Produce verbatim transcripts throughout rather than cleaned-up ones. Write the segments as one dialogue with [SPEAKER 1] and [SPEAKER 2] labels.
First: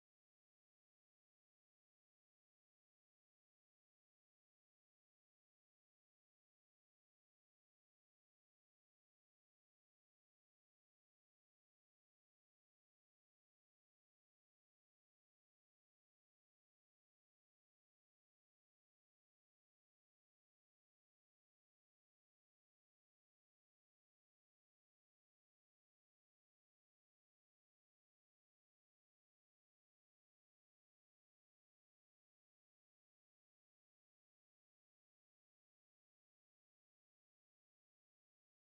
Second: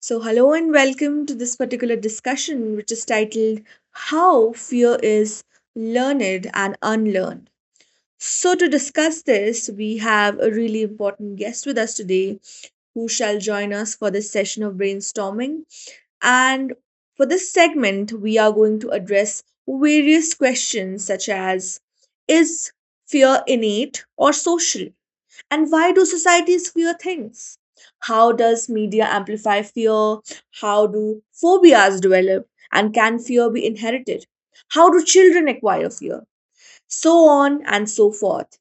[SPEAKER 1] So, hello and welcome to this particular discussion, which is titled How Fear is Learned and Unlearned. So, to discuss this, we have a really important guest with us today who shall join us for this session of brainstorming. And for this segment, we are going to address various questions such as: Is fear innate or social? And why do societies fear things? How does media amplify fear? How do phobias develop? And can fear be inherited? How do children acquire fear? So on and so forth.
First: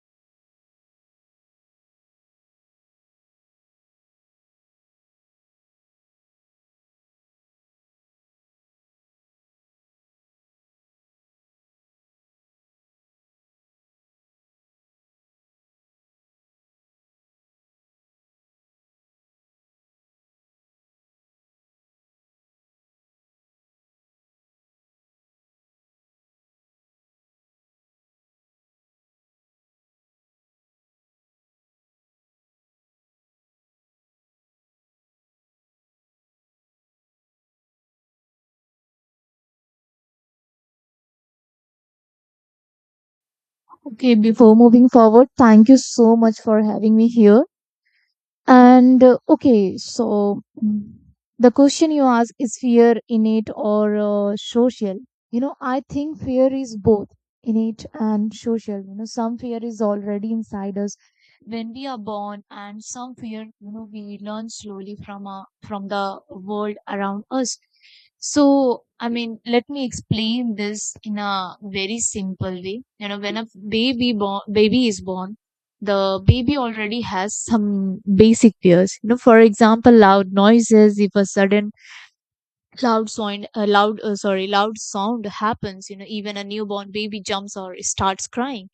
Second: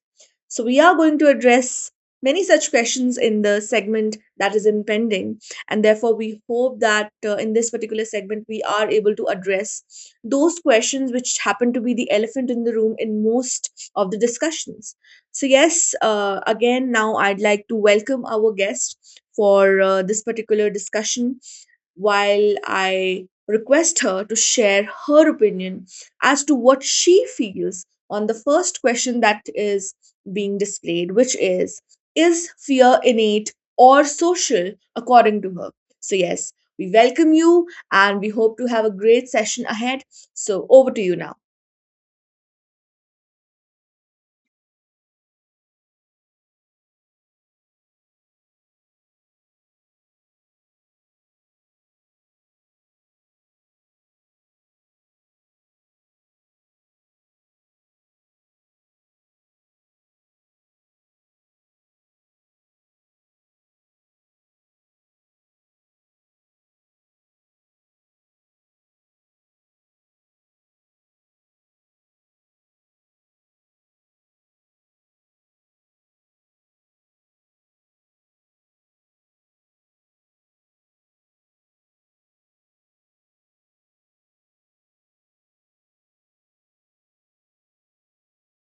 [SPEAKER 1] So, we are going to address many such questions in the segment that is impending. And therefore, we hope that uh, in this particular segment, we are able to address those questions which happen to be the elephant in the room in most of the discussions. So, yes, uh, again, now I'd like to welcome our guest for uh, this particular discussion while I request her to share her opinion as to what she feels on the first question that is being displayed, which is: Is fear innate or social, according to her? So, yes, we welcome you and we hope to have a great session ahead. So, over to you now.
[SPEAKER 2] Okay, before moving forward, thank you so much for having me here. And uh, okay, so mm, the question you ask is fear innate or uh, social? You know, I think fear is both innate and social. You know, some fear is already inside us when we are born, and some fear, you know, we learn slowly from our, from the world around us. So, I mean, let me explain this in a very simple way. You know, when a baby born, baby is born, the baby already has some basic fears. You know, for example, loud noises. If a sudden loud sound uh, loud uh, sorry loud sound happens, you know, even a newborn baby jumps or starts crying.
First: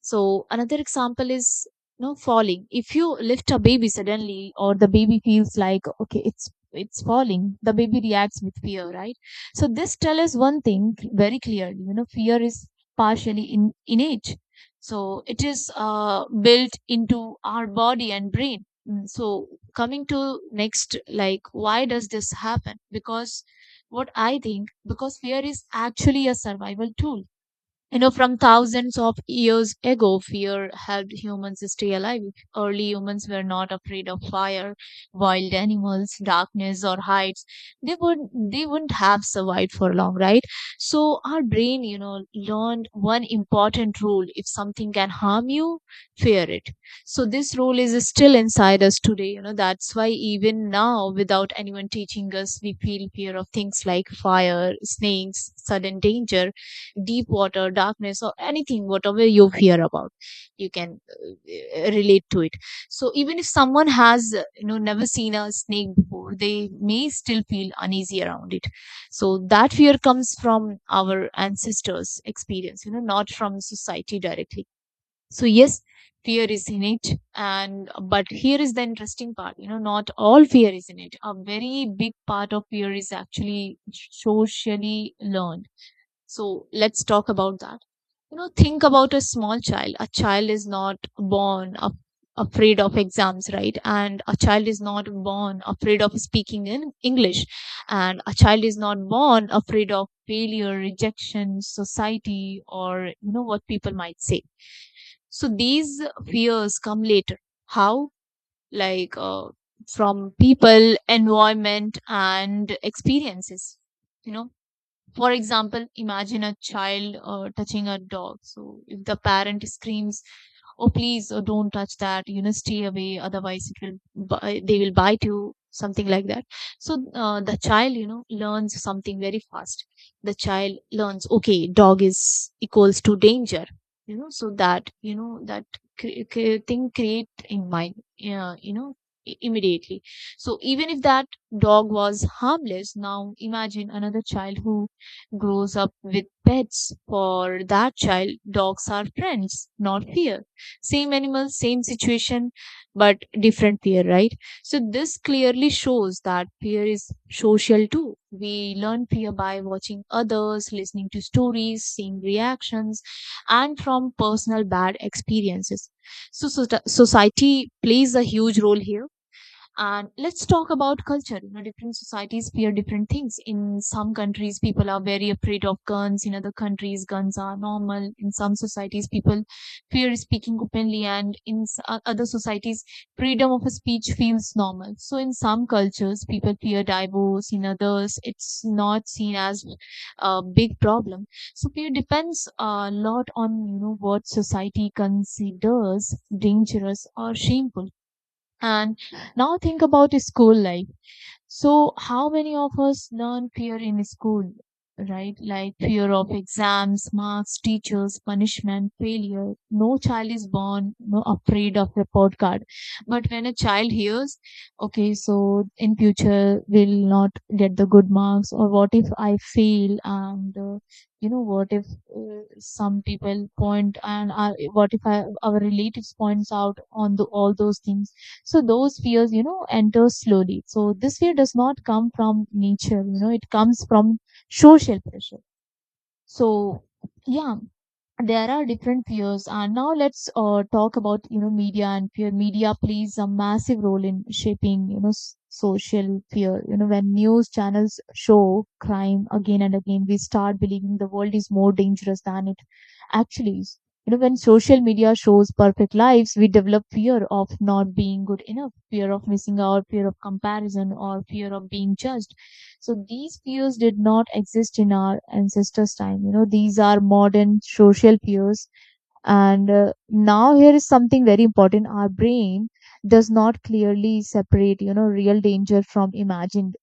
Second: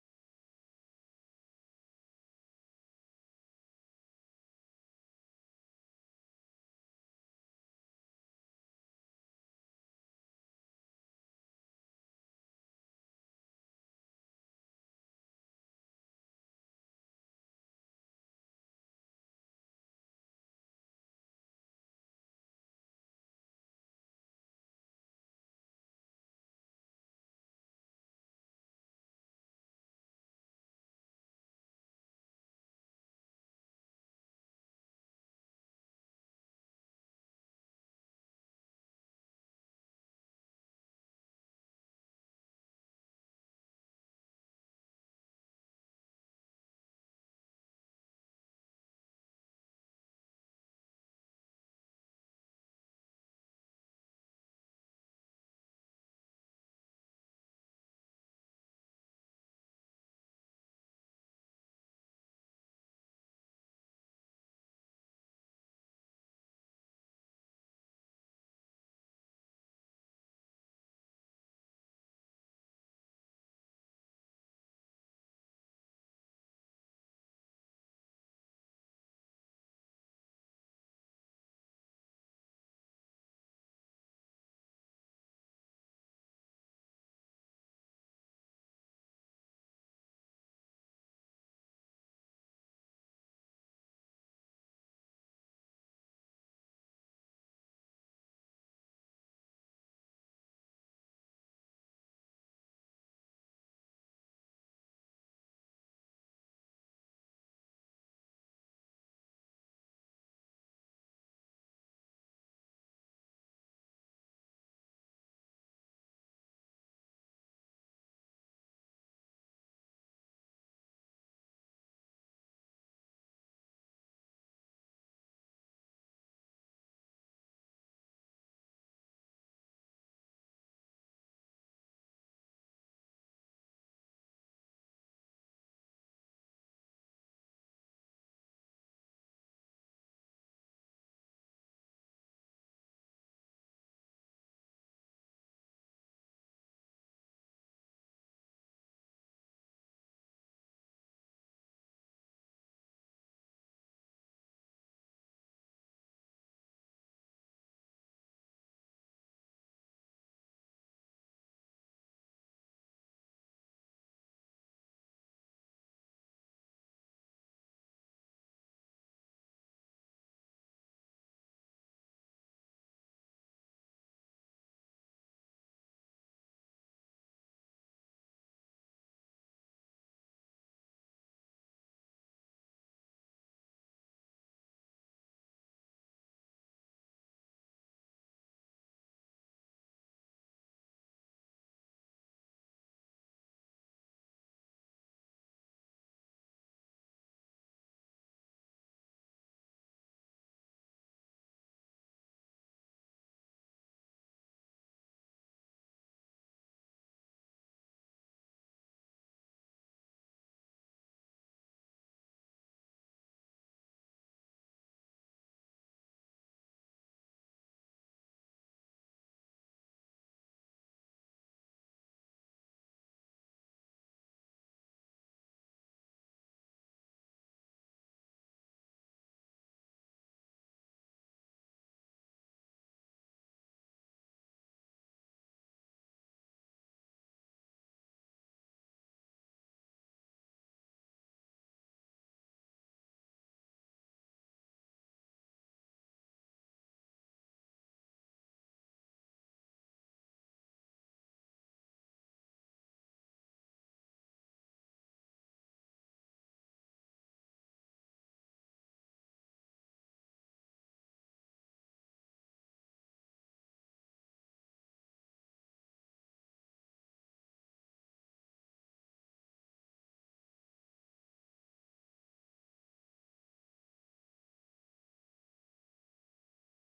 [SPEAKER 2] So another example is, you know, falling. If you lift a baby suddenly, or the baby feels like okay it's it's falling, the baby reacts with fear, right? So this tells us one thing very clearly. You know, fear is partially in innate, so it is uh, built into our body and brain. Mm, so coming to next, like why does this happen? Because what I think, because fear is actually a survival tool. You know, from thousands of years ago, fear helped humans stay alive. Early humans were not afraid of fire, wild animals, darkness, or heights. They would they wouldn't have survived for long, right? So our brain, you know, learned one important rule: if something can harm you, fear it. So this rule is still inside us today. You know, that's why even now, without anyone teaching us, we feel fear of things like fire, snakes, sudden danger, deep water, darkness, or anything, whatever you fear about, you can uh, relate to it. So even if someone has, uh, you know, never seen a snake before, they may still feel uneasy around it. So that fear comes from our ancestors' experience, you know, not from society directly. So yes, fear is innate, and but here is the interesting part. You know, not all fear is innate. A very big part of fear is actually socially learned, so let's talk about that. You know, think about a small child. A child is not born af- afraid of exams, right? And a child is not born afraid of speaking in English. And a child is not born afraid of failure, rejection, society, or, you know, what people might say. So these fears come later. How? Like uh, from people, environment, and experiences. You know, for example, imagine a child uh, touching a dog. So if the parent screams, oh please, oh, don't touch that, you know, stay away, otherwise it will bi- they will bite you, something like that. So uh, the child, you know, learns something very fast. The child learns, okay, dog is equals to danger. You know, so that, you know, that cre- cre- thing create in mind, uh, you know i- immediately. So even if that dog was harmless now, imagine another child who grows up with pets. For that child, dogs are friends, not fear. Same animal, same situation, but different fear, right? So this clearly shows that fear is social too. We learn fear by watching others, listening to stories, seeing reactions, and from personal bad experiences. So, so so, society plays a huge role here, and let's talk about culture. You know, different societies fear different things. In some countries, people are very afraid of guns. In other countries, guns are normal. In some societies, people fear speaking openly, and in other societies, freedom of speech feels normal. So in some cultures, people fear divorce. In others, it's not seen as a big problem. So fear depends a lot on, you know, what society considers dangerous or shameful. And now think about school life. So how many of us learn fear in school, right? Like fear of exams, marks, teachers, punishment, failure. No child is born no afraid of report card. But when a child hears, okay, so in future will not get the good marks, or what if I fail? And uh, you know, what if uh, some people point, and uh, what if I, our relatives points out on the all those things? So those fears, you know, enter slowly. So this fear does not come from nature. You know, it comes from social pressure. So yeah, there are different fears, and now let's uh, talk about, you know, media and fear. Media plays a massive role in shaping, you know, s- social fear. You know, when news channels show crime again and again, we start believing the world is more dangerous than it actually is. You know, when social media shows perfect lives, we develop fear of not being good enough, fear of missing out, fear of comparison, or fear of being judged. So these peers did not exist in our ancestors' time. You know, these are modern social peers. And uh, now here is something very important. Our brain does not clearly separate, you know, real danger from imagined.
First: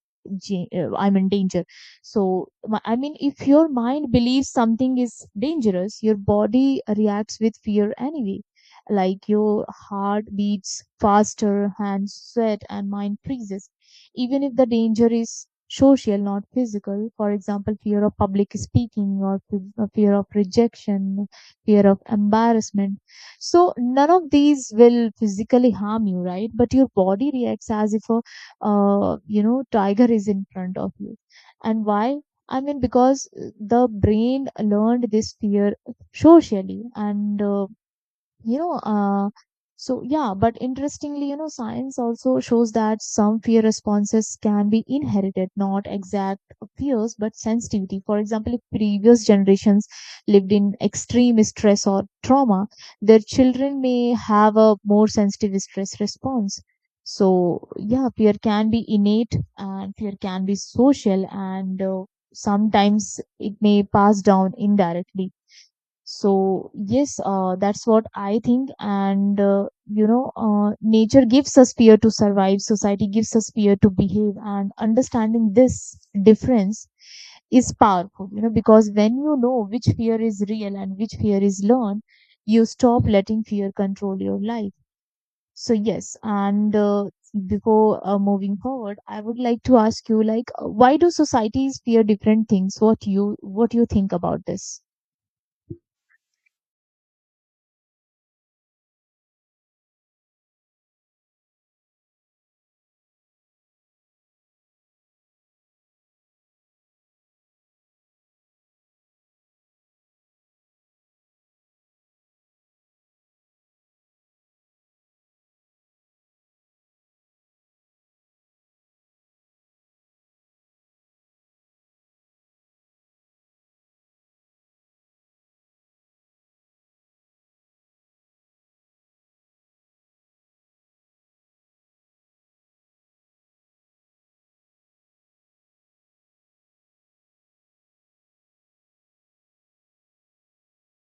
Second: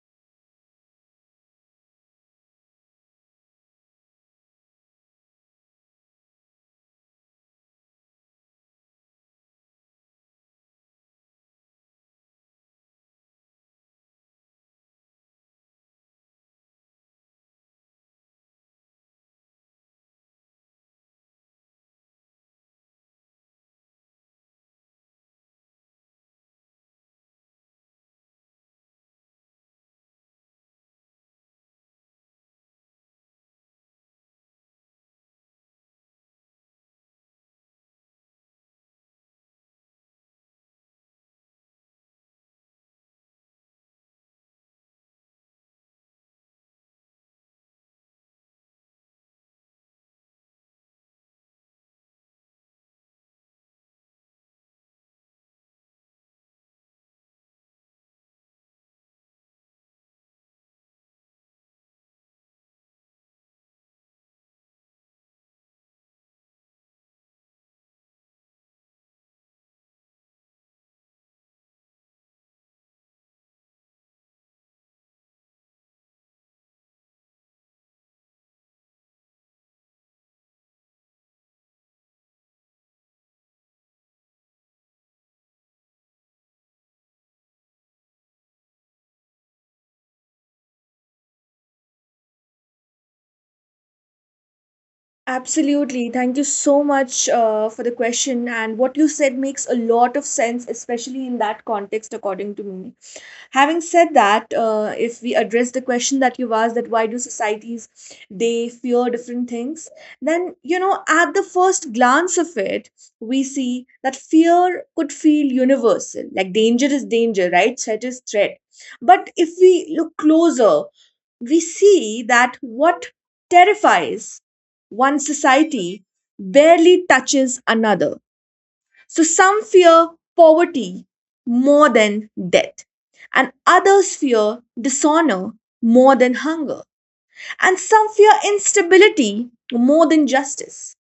[SPEAKER 2] ja- uh, I mean danger. So my- I mean, if your mind believes something is dangerous, your body reacts with fear anyway. Like your heart beats faster, hands sweat, and mind freezes. Even if the danger is social, not physical. For example, fear of public speaking, or f- uh, fear of rejection, fear of embarrassment. So none of these will physically harm you, right? But your body reacts as if a, uh, you know, tiger is in front of you. And why? I mean, because the brain learned this fear socially, and uh, you know uh, so yeah. But interestingly, you know, science also shows that some fear responses can be inherited, not exact fears but sensitivity. For example, if previous generations lived in extreme stress or trauma, their children may have a more sensitive stress response. So yeah, fear can be innate and fear can be social, and uh, sometimes it may pass down indirectly. So yes, uh, that's what I think. And uh, you know, uh, nature gives us fear to survive. Society gives us fear to behave. And understanding this difference is powerful. You know, because when you know which fear is real and which fear is learned, you stop letting fear control your life. So yes, and uh, before uh, moving forward, I would like to ask you, like, uh, why do societies fear different things? What you what you think about this?
[SPEAKER 1] Absolutely. Thank you so much uh, for the question. And what you said makes a lot of sense, especially in that context, according to me. Having said that, uh, if we address the question that you've asked, that why do societies they fear different things, then you know, at the first glance of it, we see that fear could feel universal. Like danger is danger, right? Threat is threat. But if we look closer, we see that what terrifies one society barely touches another. So some fear poverty more than death, and others fear dishonor more than hunger, and some fear instability more than justice.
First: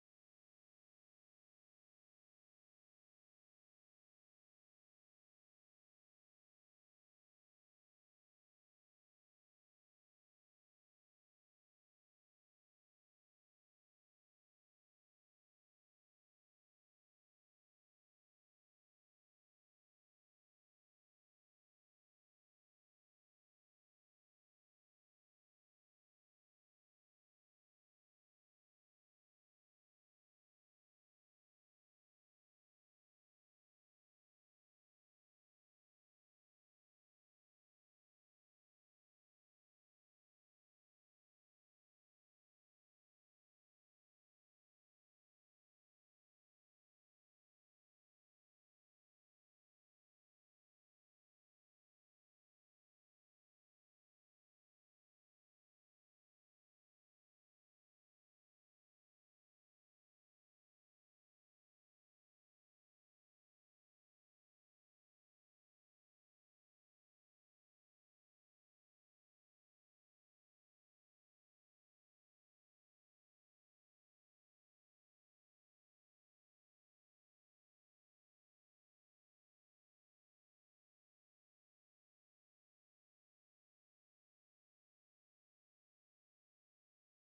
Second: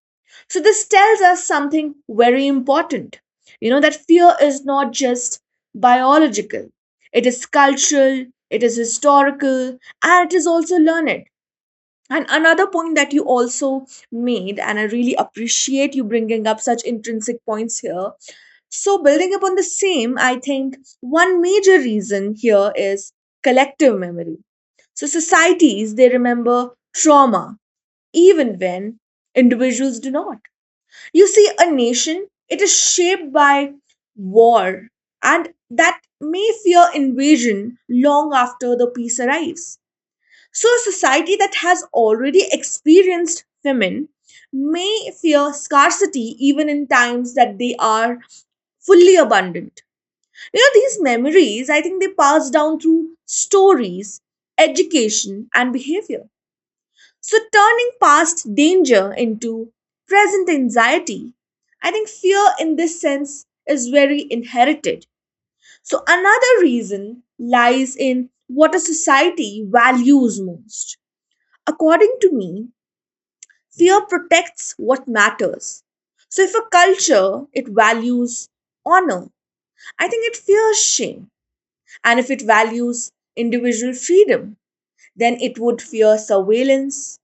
[SPEAKER 1] So this tells us something very important. You know, that fear is not just biological, it is cultural, it is historical, and it is also learned. And another point that you also made, and I really appreciate you bringing up such intrinsic points here. So, building upon the same, I think one major reason here is collective memory. So, societies, they remember trauma even when individuals do not. You see, a nation, it is shaped by war, and that may fear invasion long after the peace arrives. So, a society that has already experienced famine may fear scarcity even in times that they are fully abundant. You know, these memories, I think they pass down through stories, education, and behavior. So, turning past danger into present anxiety, I think fear in this sense is very inherited. So, another reason lies in what a society values most. According to me, fear protects what matters. So if a culture it values honor, I think it fears shame. And if it values individual freedom, then it would fear surveillance.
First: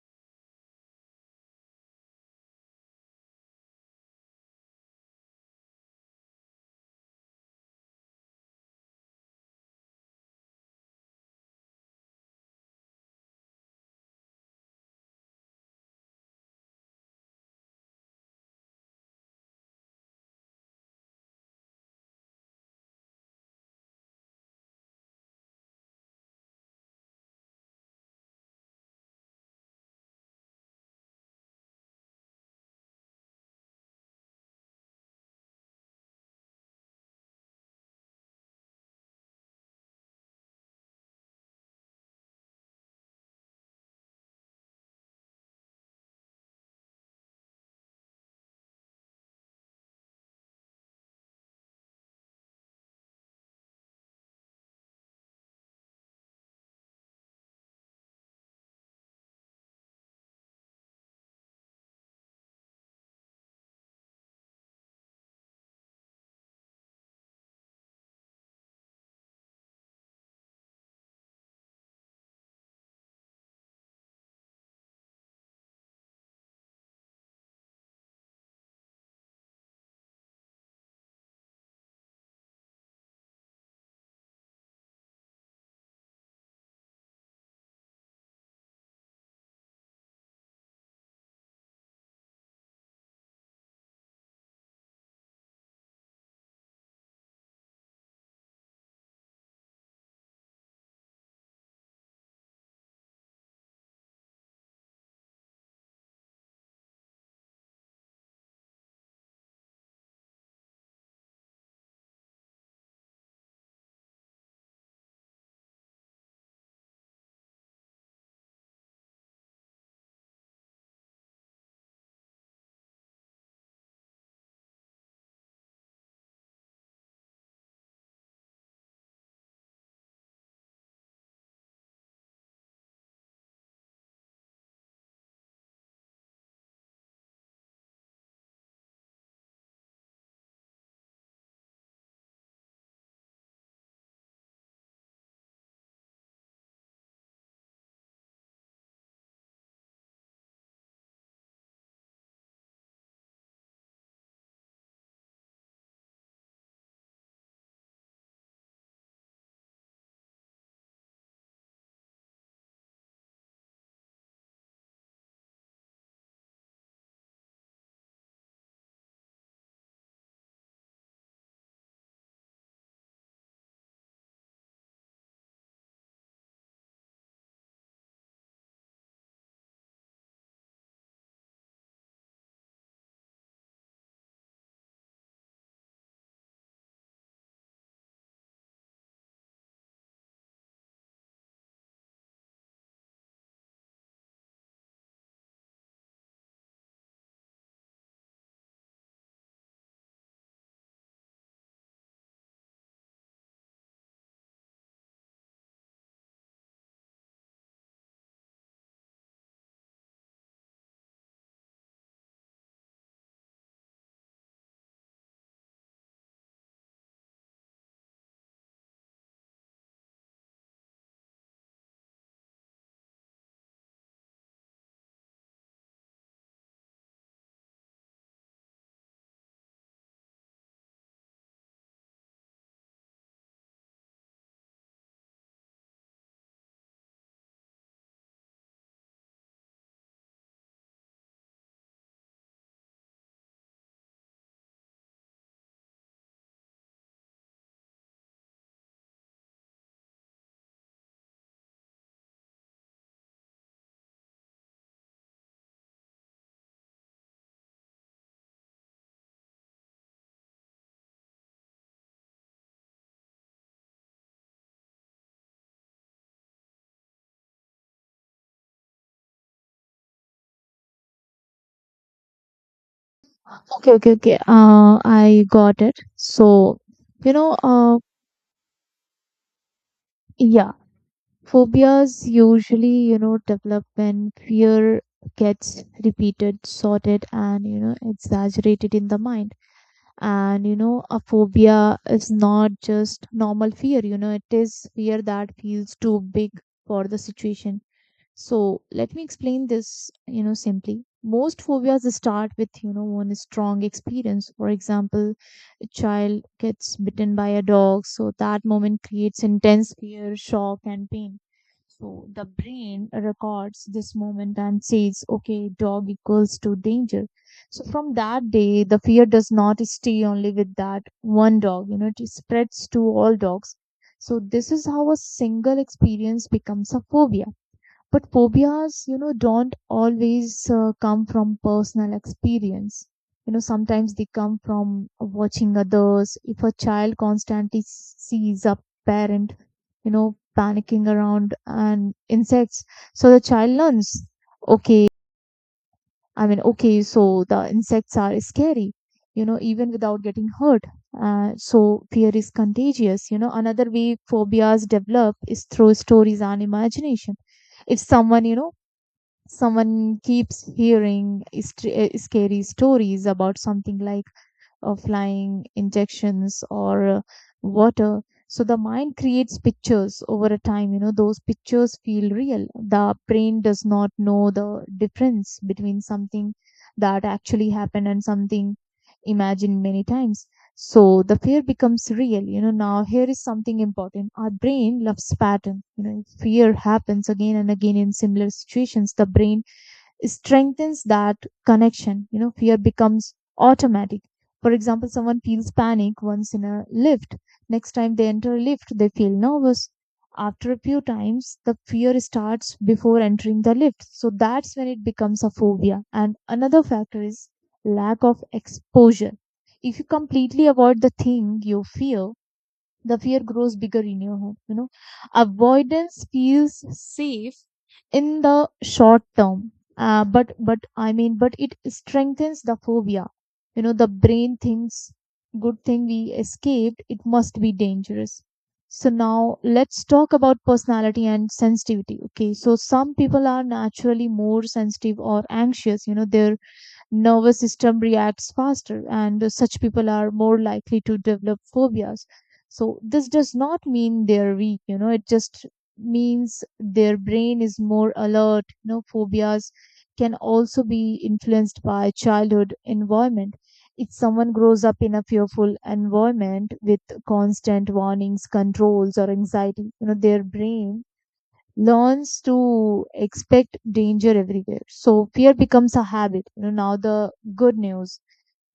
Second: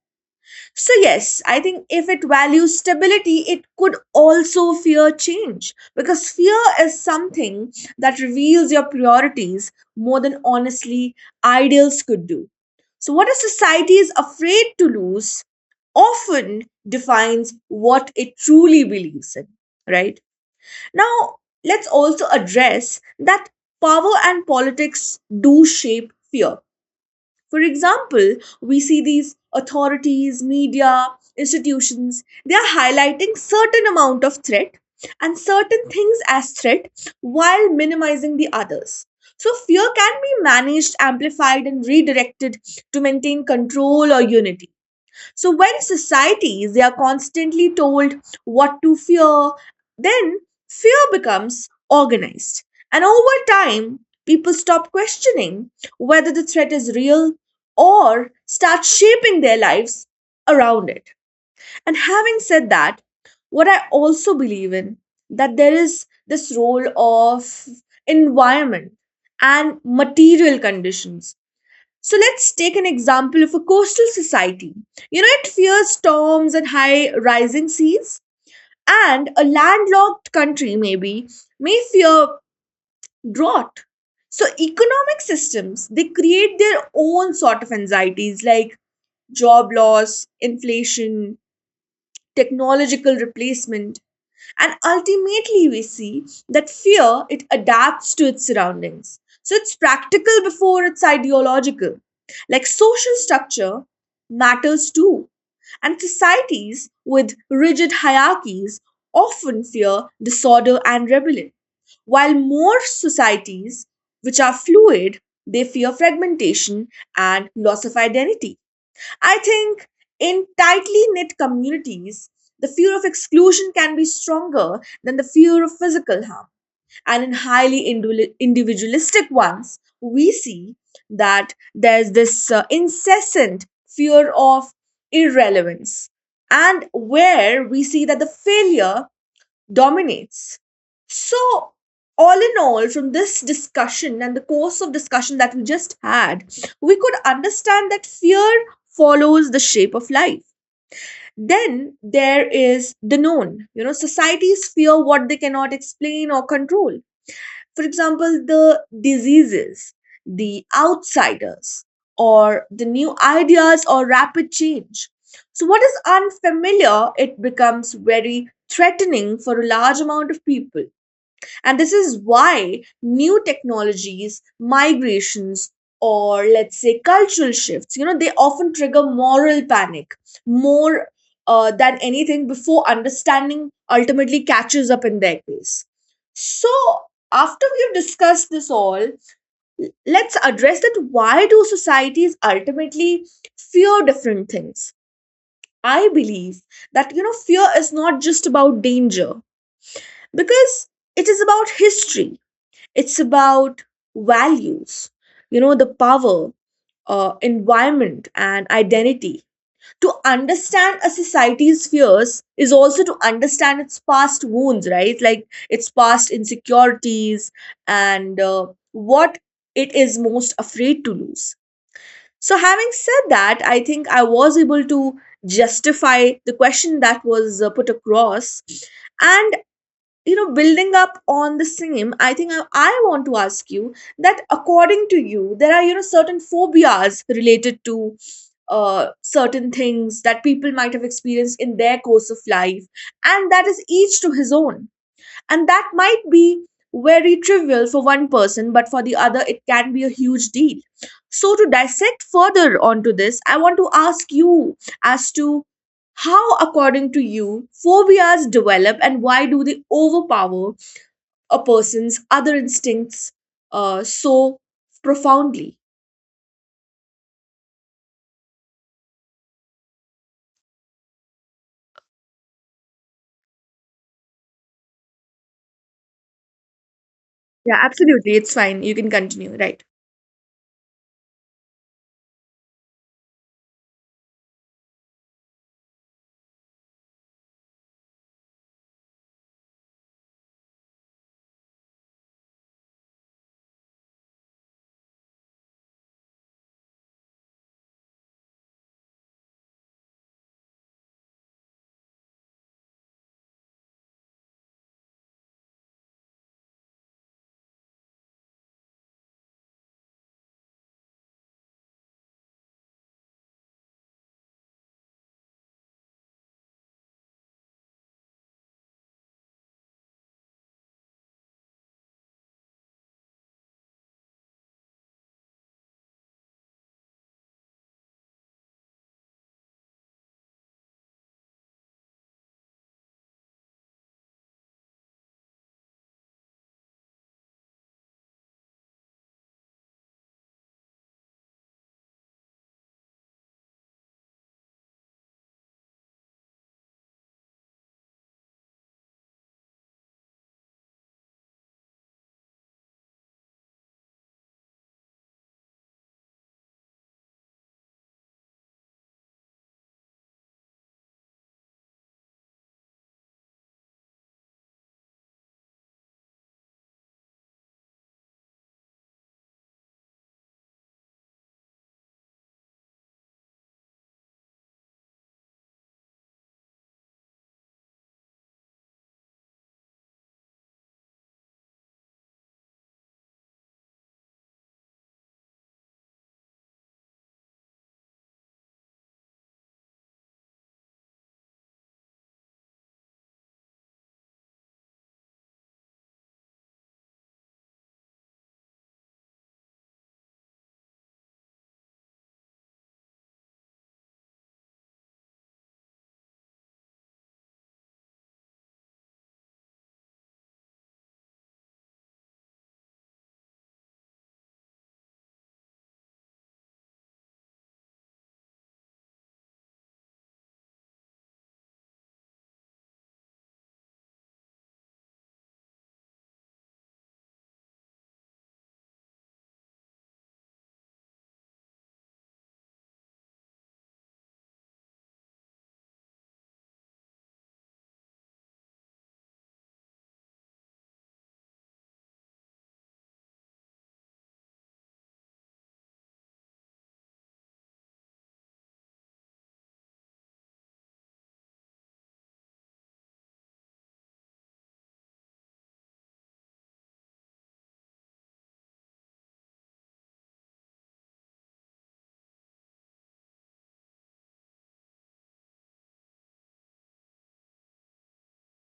[SPEAKER 1] So, yes, I think if it values stability, it could also fear change, because fear is something that reveals your priorities more than honestly ideals could do. So, what a society is afraid to lose often defines what it truly believes in, right? Now, let's also address that power and politics do shape fear. For example, we see these authorities, media, institutions, they are highlighting certain amount of threat and certain things as threat while minimizing the others. So fear can be managed, amplified, and redirected to maintain control or unity. So when societies they are constantly told what to fear, then fear becomes organized. And over time, people stop questioning whether the threat is real or start shaping their lives around it. And having said that, what I also believe in that there is this role of environment and material conditions, so let's take an example of a coastal society. You know, it fears storms and high rising seas, and a landlocked country maybe may fear drought. So economic systems they create their own sort of anxieties like job loss, inflation, technological replacement, and ultimately we see that fear it adapts to its surroundings, so it's practical before it's ideological. Like social structure matters too, and societies with rigid hierarchies often fear disorder and rebellion, while more societies which are fluid they fear fragmentation and loss of identity. I think in tightly knit communities, the fear of exclusion can be stronger than the fear of physical harm. And in highly individu- individualistic ones, we see that there's this uh, incessant fear of irrelevance, and where we see that the failure dominates. So, all in all, from this discussion and the course of discussion that we just had, we could understand that fear follows the shape of life. Then there is the known. You know, societies fear what they cannot explain or control. For example, the diseases, the outsiders, or the new ideas or rapid change. So, what is unfamiliar, it becomes very threatening for a large amount of people. And this is why new technologies, migrations, or let's say cultural shifts, you know, they often trigger moral panic more uh, than anything before understanding ultimately catches up in their case. So, after we've discussed this all, l- let's address that why do societies ultimately fear different things? I believe that, you know, fear is not just about danger, because it is about history, it's about values, you know, the power, uh, environment, and identity. To understand a society's fears is also to understand its past wounds, right? Like its past insecurities and uh, what it is most afraid to lose. So, having said that, I think I was able to justify the question that was uh, put across. And you know building up on the same i think I, I want to ask you that according to you there are you know certain phobias related to uh, certain things that people might have experienced in their course of life, and that is each to his own, and that might be very trivial for one person, but for the other, it can be a huge deal. So, to dissect further onto this, I want to ask you as to how, according to you, phobias develop and why do they overpower a person's other instincts uh, so profoundly?
[SPEAKER 2] Okay, okay, okay. Uh, I got it. So, you know,
[SPEAKER 1] Yeah,
[SPEAKER 2] uh,
[SPEAKER 1] absolutely. It's fine. You can continue. Right.
[SPEAKER 2] yeah. Phobias usually, you know, develop when fear gets repeated, sorted, and, you know, exaggerated in the mind. And, you know, a phobia is not just normal fear, you know, it is fear that feels too big for the situation. So let me explain this, you know, simply. Most phobias start with, you know, one strong experience. For example, a child gets bitten by a dog, so that moment creates intense fear, shock, and pain. So the brain records this moment and says, okay, dog equals to danger. So from that day, the fear does not stay only with that one dog, you know, it spreads to all dogs. So this is how a single experience becomes a phobia. But phobias, you know, don't always uh, come from personal experience. You know, sometimes they come from watching others. If a child constantly sees a parent, you know, panicking around and insects, so the child learns, okay, I mean, okay, so the insects are scary, you know, even without getting hurt. Uh, so fear is contagious. You know, another way phobias develop is through stories and imagination. If someone you know Someone keeps hearing str- uh, scary stories about something like uh, flying injections or uh, water. So the mind creates pictures over a time. You know, those pictures feel real. The brain does not know the difference between something that actually happened and something imagined many times. So the fear becomes real. You know, now here is something important. Our brain loves pattern. You know, if fear happens again and again in similar situations, the brain strengthens that connection. You know, fear becomes automatic. For example, someone feels panic once in a lift. Next time they enter a lift, they feel nervous. After a few times, the fear starts before entering the lift. So that's when it becomes a phobia. And another factor is lack of exposure. If you completely avoid the thing you fear, the fear grows bigger in your head. You know avoidance feels safe in the short term. Uh, but but i mean but it strengthens the phobia. You know the brain thinks, good thing we escaped, it must be dangerous. So now let's talk about personality and sensitivity. Okay, so some people are naturally more sensitive or anxious. You know their nervous system reacts faster, and such people are more likely to develop phobias. So this does not mean they're weak. You know it just means their brain is more alert. You know phobias can also be influenced by childhood environment. If someone grows up in a fearful environment with constant warnings, controls, or anxiety, you know their brain learns to expect danger everywhere. So fear becomes a habit. You know, now the good news.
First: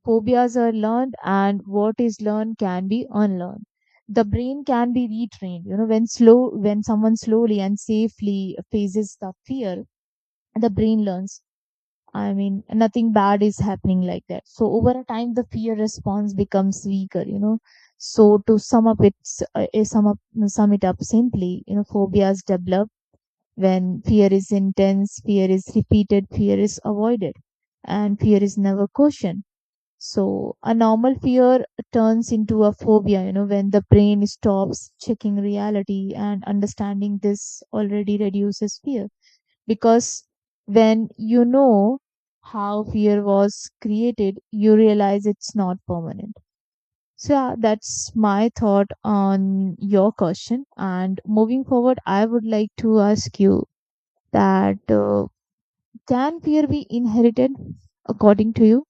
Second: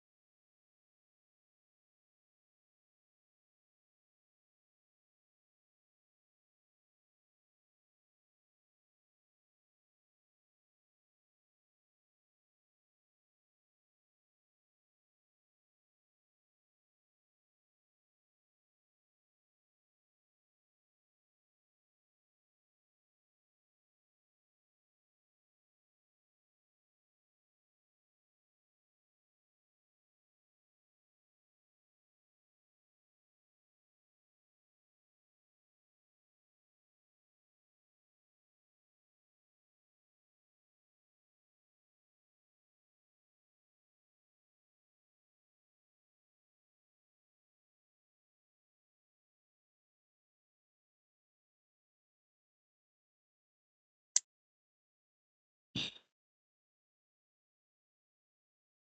[SPEAKER 2] Phobias are learned, and what is learned can be unlearned. The brain can be retrained. You know, when slow when someone slowly and safely faces the fear, the brain learns. I mean, nothing bad is happening like that. So over a time, the fear response becomes weaker. You know, so to sum up, it's uh, sum up sum it up simply. You know, phobias develop when fear is intense, fear is repeated, fear is avoided, and fear is never cautioned. So a normal fear turns into a phobia, you know, when the brain stops checking reality, and understanding this already reduces fear. Because when you know how fear was created, you realize it's not permanent. So yeah, that's my thought on your question. And moving forward, I would like to ask you that uh, can fear be inherited according to you?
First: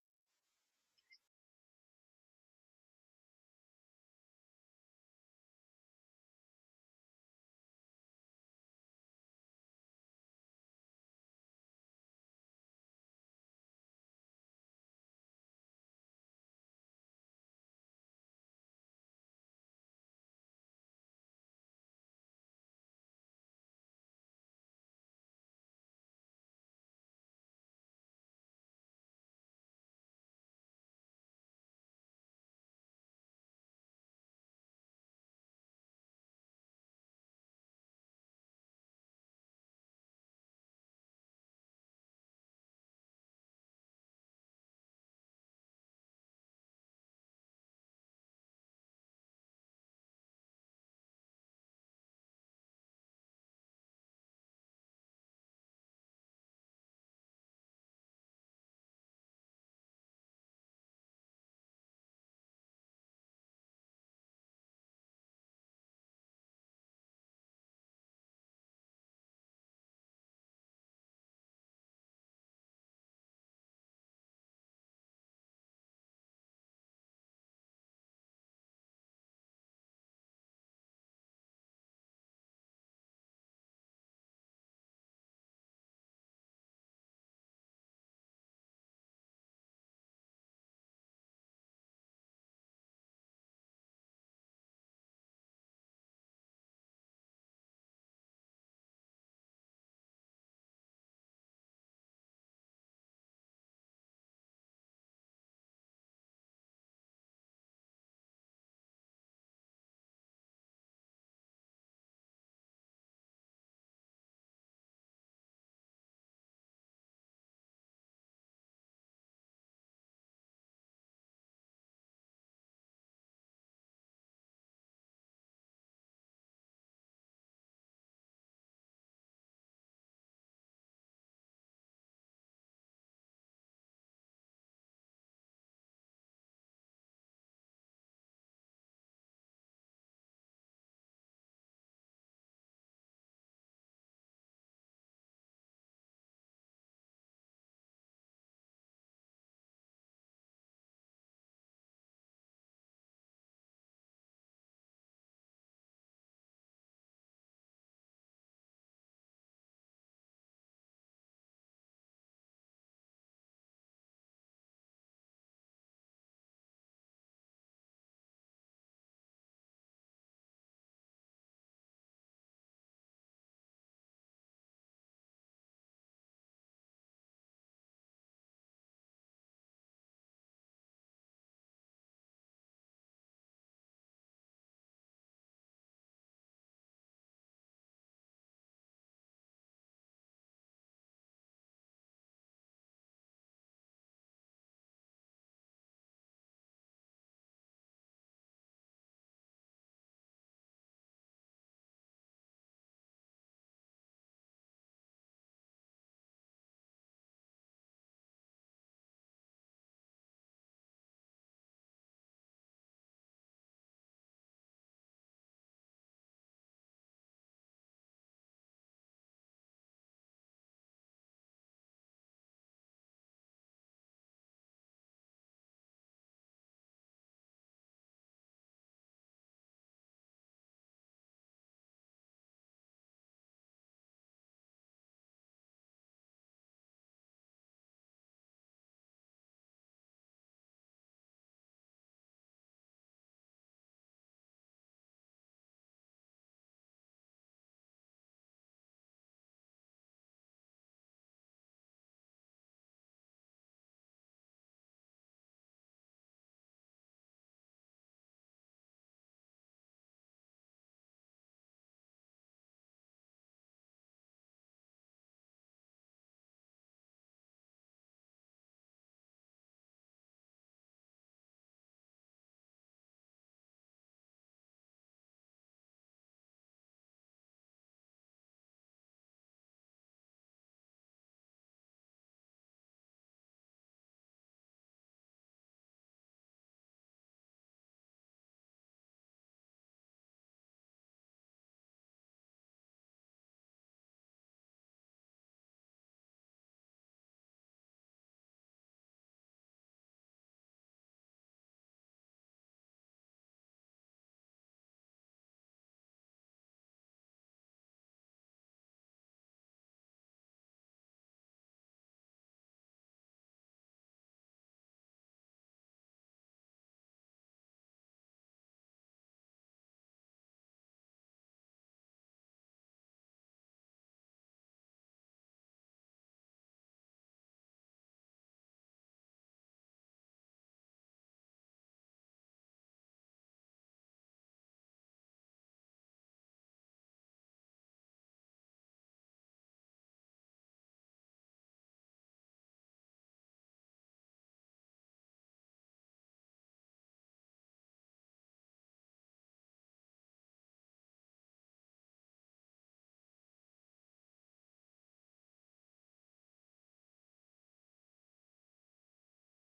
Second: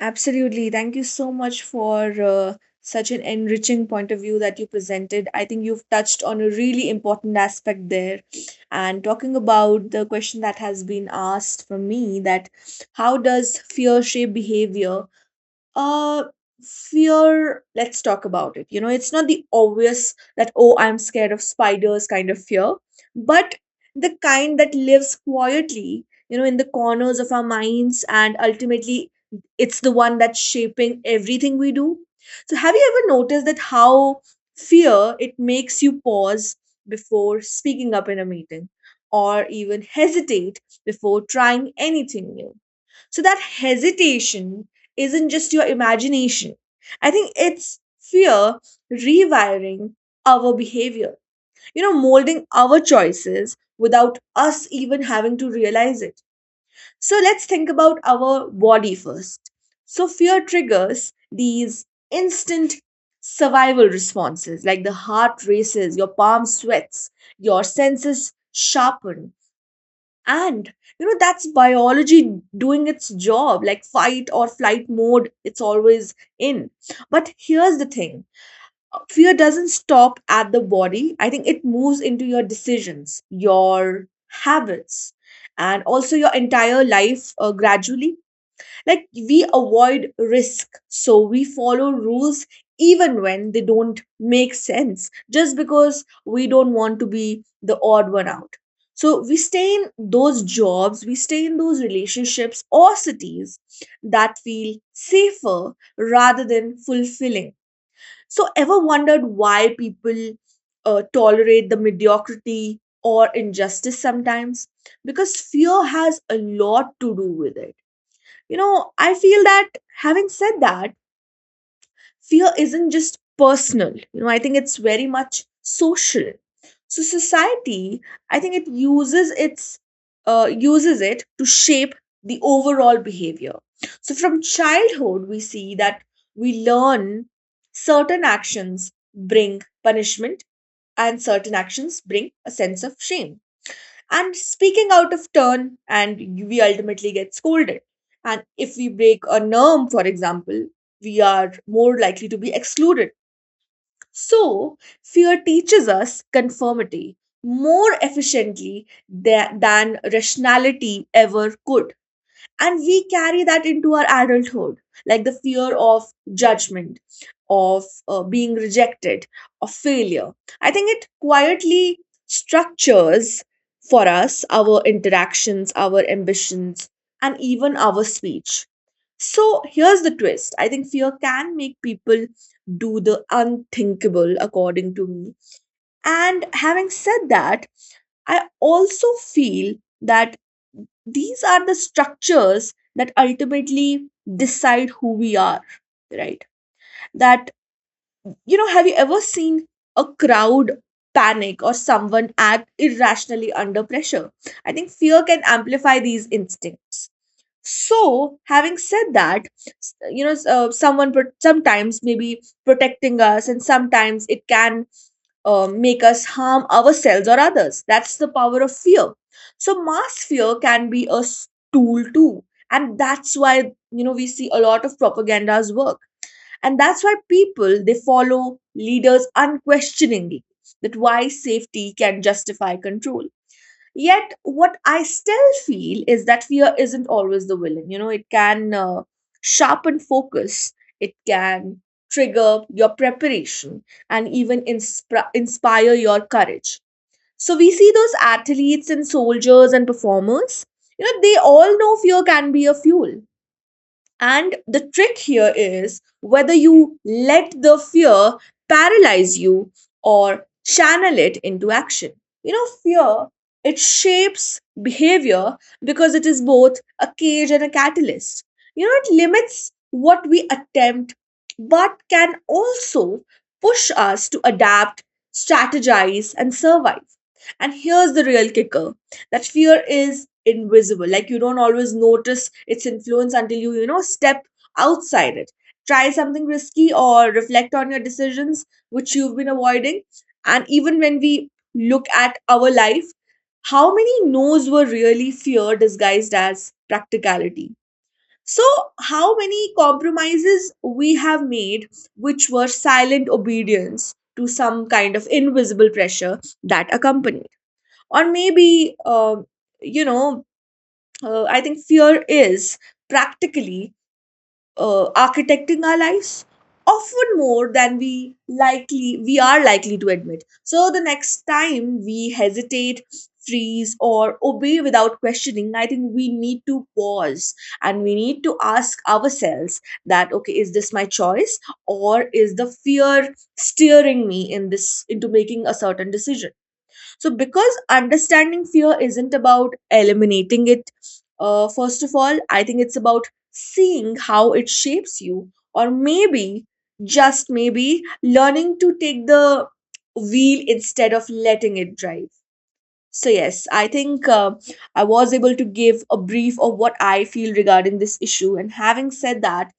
[SPEAKER 1] Absolutely. Thank you so much for uh, such an enriching point of view that you presented. I think you've touched on a really important aspect there. And talking about the question that has been asked from me that how does fear shape behavior? Uh, Fear, let's talk about it. You know, it's not the obvious that, oh, I'm scared of spiders kind of fear, but the kind that lives quietly, you know, in the corners of our minds, and ultimately it's the one that's shaping everything we do. So, have you ever noticed that how fear it makes you pause before speaking up in a meeting or even hesitate before trying anything new? So that hesitation isn't just your imagination. I think it's fear rewiring our behavior, you know, molding our choices without us even having to realize it. So let's think about our body first. So, fear triggers these instant survival responses like the heart races, your palm sweats, your senses sharpen, and you know, that's biology doing its job, like fight or flight mode, it's always in. But here's the thing: fear doesn't stop at the body. I think it moves into your decisions, your habits, and also your entire life uh, gradually. Like we avoid risk, so we follow rules even when they don't make sense, just because we don't want to be the odd one out. So we stay in those jobs, we stay in those relationships or cities that feel safer rather than fulfilling. So, ever wondered why people uh, tolerate the mediocrity or injustice sometimes? Because fear has a lot to do with it, you know, I feel that. Having said that, fear isn't just personal. You know, I think it's very much social. So society, I think it uses its uh, uses it to shape the overall behavior. So from childhood, we see that we learn certain actions bring punishment and certain actions bring a sense of shame and speaking out of turn, and we ultimately get scolded, and if we break a norm, for example, we are more likely to be excluded. So fear teaches us conformity more efficiently tha- than rationality ever could, and we carry that into our adulthood. Like the fear of judgment, of uh, being rejected, of failure, I think it quietly structures for us our interactions, our ambitions, and even our speech. So here's the twist: I think fear can make people do the unthinkable, according to me. And having said that, I also feel that these are the structures that ultimately decide who we are, right? That, you know, have you ever seen a crowd panic or someone act irrationally under pressure? I think fear can amplify these instincts. So having said that, s- you know s- uh, someone pro- sometimes maybe protecting us, and sometimes it can uh, make us harm ourselves or others. That's the power of fear. So mass fear can be a s- tool too, and that's why you know we see a lot of propaganda's work, and that's why people they follow leaders unquestioningly. That why safety can justify control. Yet, what I still feel is that fear isn't always the villain. You know, it can uh, sharpen focus, it can trigger your preparation, and even inspira- inspire your courage. So, we see those athletes and soldiers and performers, you know, they all know fear can be a fuel, and the trick here is whether you let the fear paralyze you or channel it into action. You know, fear, it shapes behavior because it is both a cage and a catalyst. You know, it limits what we attempt, but can also push us to adapt, strategize, and survive. And here's the real kicker: that fear is invisible, like you don't always notice its influence until you you know, step outside it, try something risky, or reflect on your decisions which you've been avoiding. And even when we look at our life, how many no's were really fear disguised as practicality? So how many compromises we have made which were silent obedience to some kind of invisible pressure that accompanied, or maybe um you know uh, I think fear is practically uh, architecting our lives often more than we likely we are likely to admit. So the next time we hesitate, freeze, or obey without questioning, I think we need to pause, and we need to ask ourselves that okay, is this my choice, or is the fear steering me in this into making a certain decision? So, because understanding fear isn't about eliminating it, uh, first of all, I think it's about seeing how it shapes you, or maybe, just maybe, learning to take the wheel instead of letting it drive. So yes, I think uh, I was able to give a brief of what I feel regarding this issue. And having said that,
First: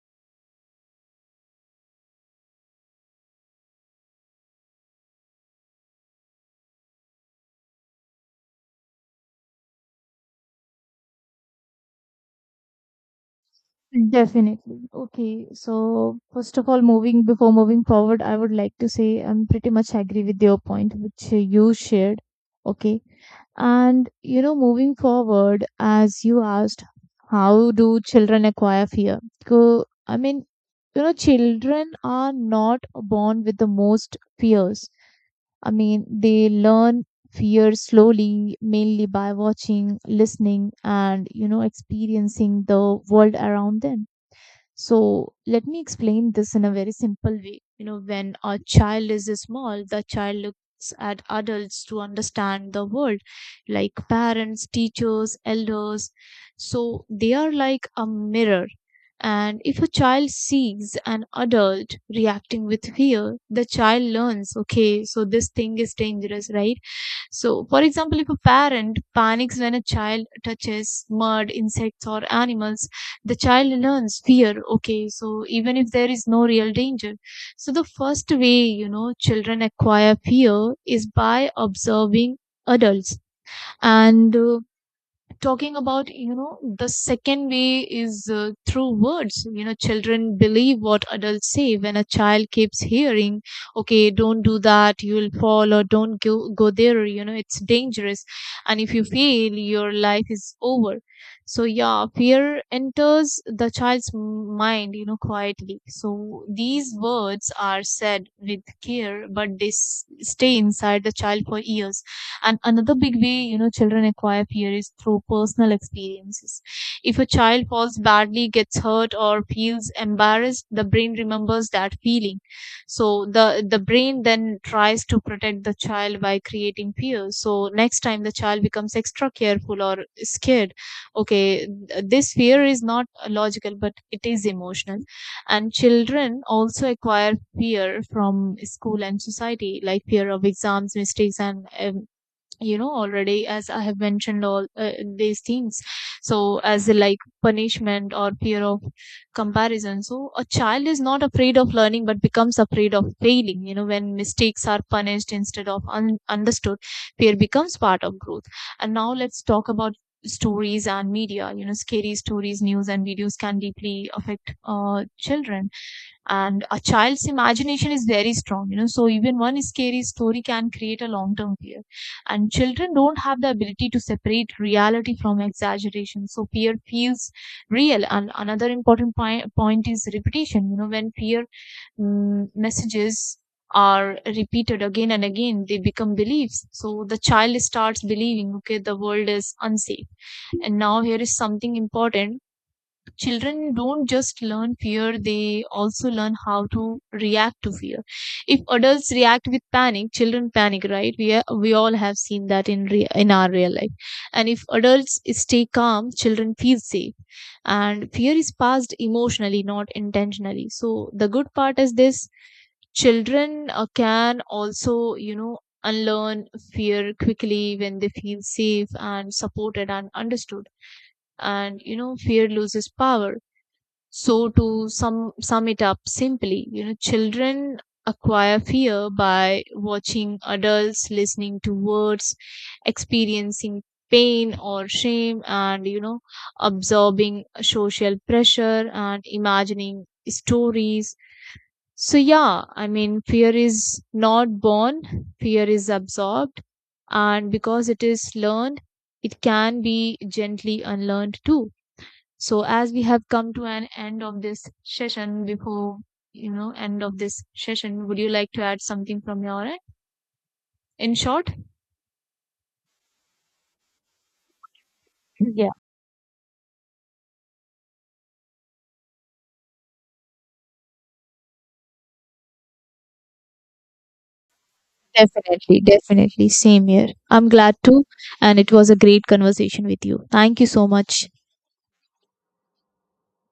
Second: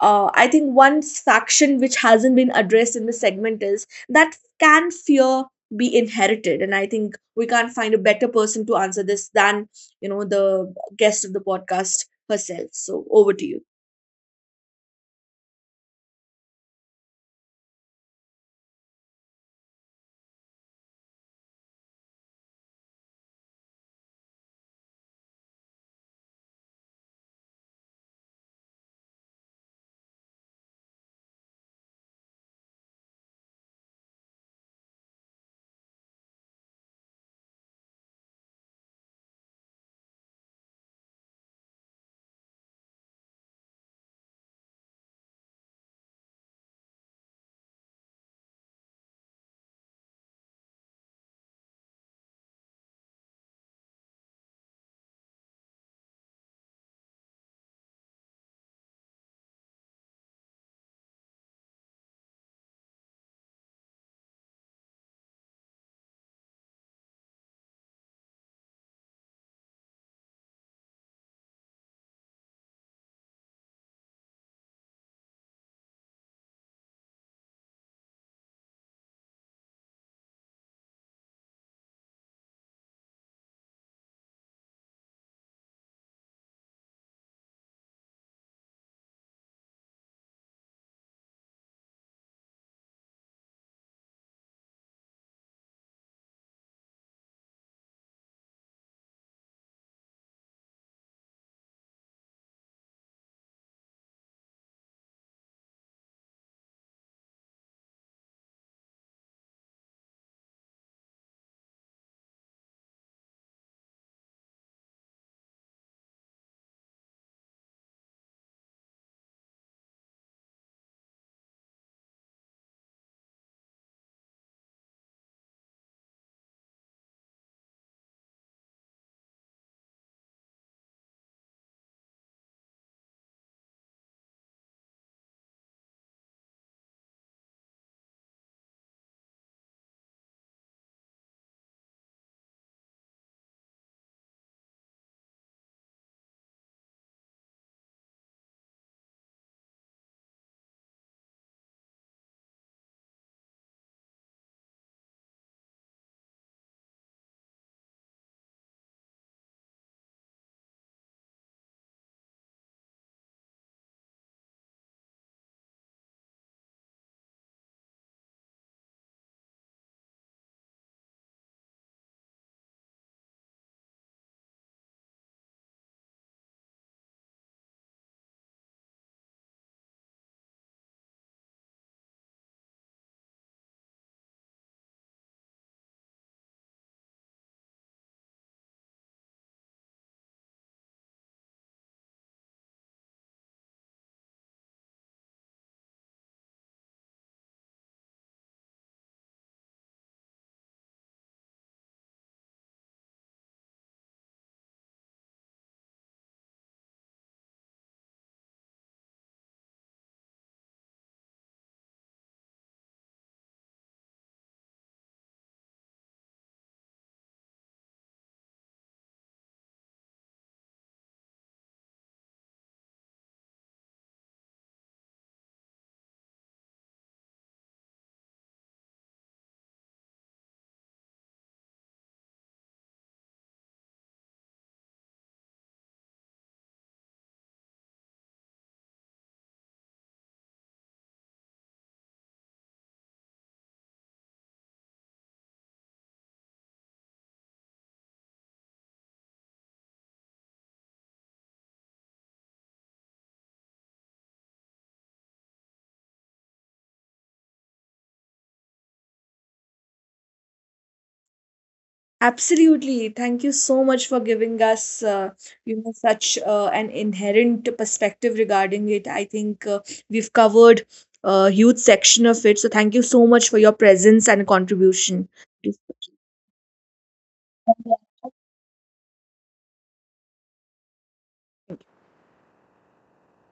[SPEAKER 1] uh, I think one faction which hasn't been addressed in the segment is that can fear be inherited, and I think we can't find a better person to answer this than you know the guest of the podcast herself. So over to you.
[SPEAKER 2] Definitely. Okay. So first of all, moving before moving forward, I would like to say I'm pretty much agree with your point, which uh, you shared. Okay. And you know, moving forward, as you asked, how do children acquire fear? So, I mean, you know, Children are not born with the most fears. I mean, they learn fear slowly, mainly by watching, listening, and, you know, experiencing the world around them. So let me explain this in a very simple way. You know, when a child is small, the child looks at adults to understand the world, like parents, teachers, elders. So they are like a mirror. And if a child sees an adult reacting with fear, the child learns, okay, so this thing is dangerous, right? So, for example, if a parent panics when a child touches mud, insects, or animals, the child learns fear. Okay, so even if there is no real danger. So the first way, you know, children acquire fear is by observing adults. And uh, talking about you know the second way is uh, through words. You know children believe what adults say. When a child keeps hearing, okay, don't do that, you'll fall, or don't go, go there, you know it's dangerous, and if you fail your life is over, so yeah, fear enters the child's m- mind you know quietly. So these words are said with care, but they s- stay inside the child for years. And another big way, you know, children acquire fear is through personal experiences. If a child falls badly, gets hurt, or feels embarrassed, the brain remembers that feeling. So the the brain then tries to protect the child by creating fear. So next time the child becomes extra careful or scared. Okay, th- this fear is not logical, but it is emotional. And children also acquire fear from school and society, like fear of exams, mistakes, and um, you know already as I have mentioned all uh, these things, so as like punishment or fear of comparison. So a child is not afraid of learning but becomes afraid of failing, you know when mistakes are punished instead of un- understood, fear becomes part of growth. And now let's talk about stories and media. You know scary stories, news, and videos can deeply affect uh, children. And a child's imagination is very strong, you know so even one scary story can create a long term fear. And children don't have the ability to separate reality from exaggeration, so fear feels real. And another important point, point is repetition. You know when fear mm, messages are repeated again and again, they become beliefs. So the child starts believing, okay, the world is unsafe. And now here is something important. Children don't just learn fear, they also learn how to react to fear. If adults react with panic, children panic, right? We, are, we all have seen that in, re- in our real life. And if adults stay calm, children feel safe. And fear is passed emotionally, not intentionally. So the good part is this: children uh, can also, you know, unlearn fear quickly when they feel safe and supported and understood, and you know fear loses power. So to sum sum it up simply, you know, children acquire fear by watching adults, listening to words, experiencing pain or shame, and you know, absorbing social pressure and imagining stories. So yeah, I mean, fear is not born; fear is absorbed, and because it is learned, it can be gently unlearned too. So as we have come to an end of this session, before you know end of this session, would you like to add something from your end? In short.
[SPEAKER 1] Absolutely. Thank you so much for giving us, uh,
[SPEAKER 2] Yeah,
[SPEAKER 1] you know, such uh, an inherent perspective regarding it. I think uh, we've covered a huge section of it. So thank you so much for your presence and contribution.
[SPEAKER 2] definitely, definitely. Same here. I'm glad too, and it was a great conversation with you. Thank you so much.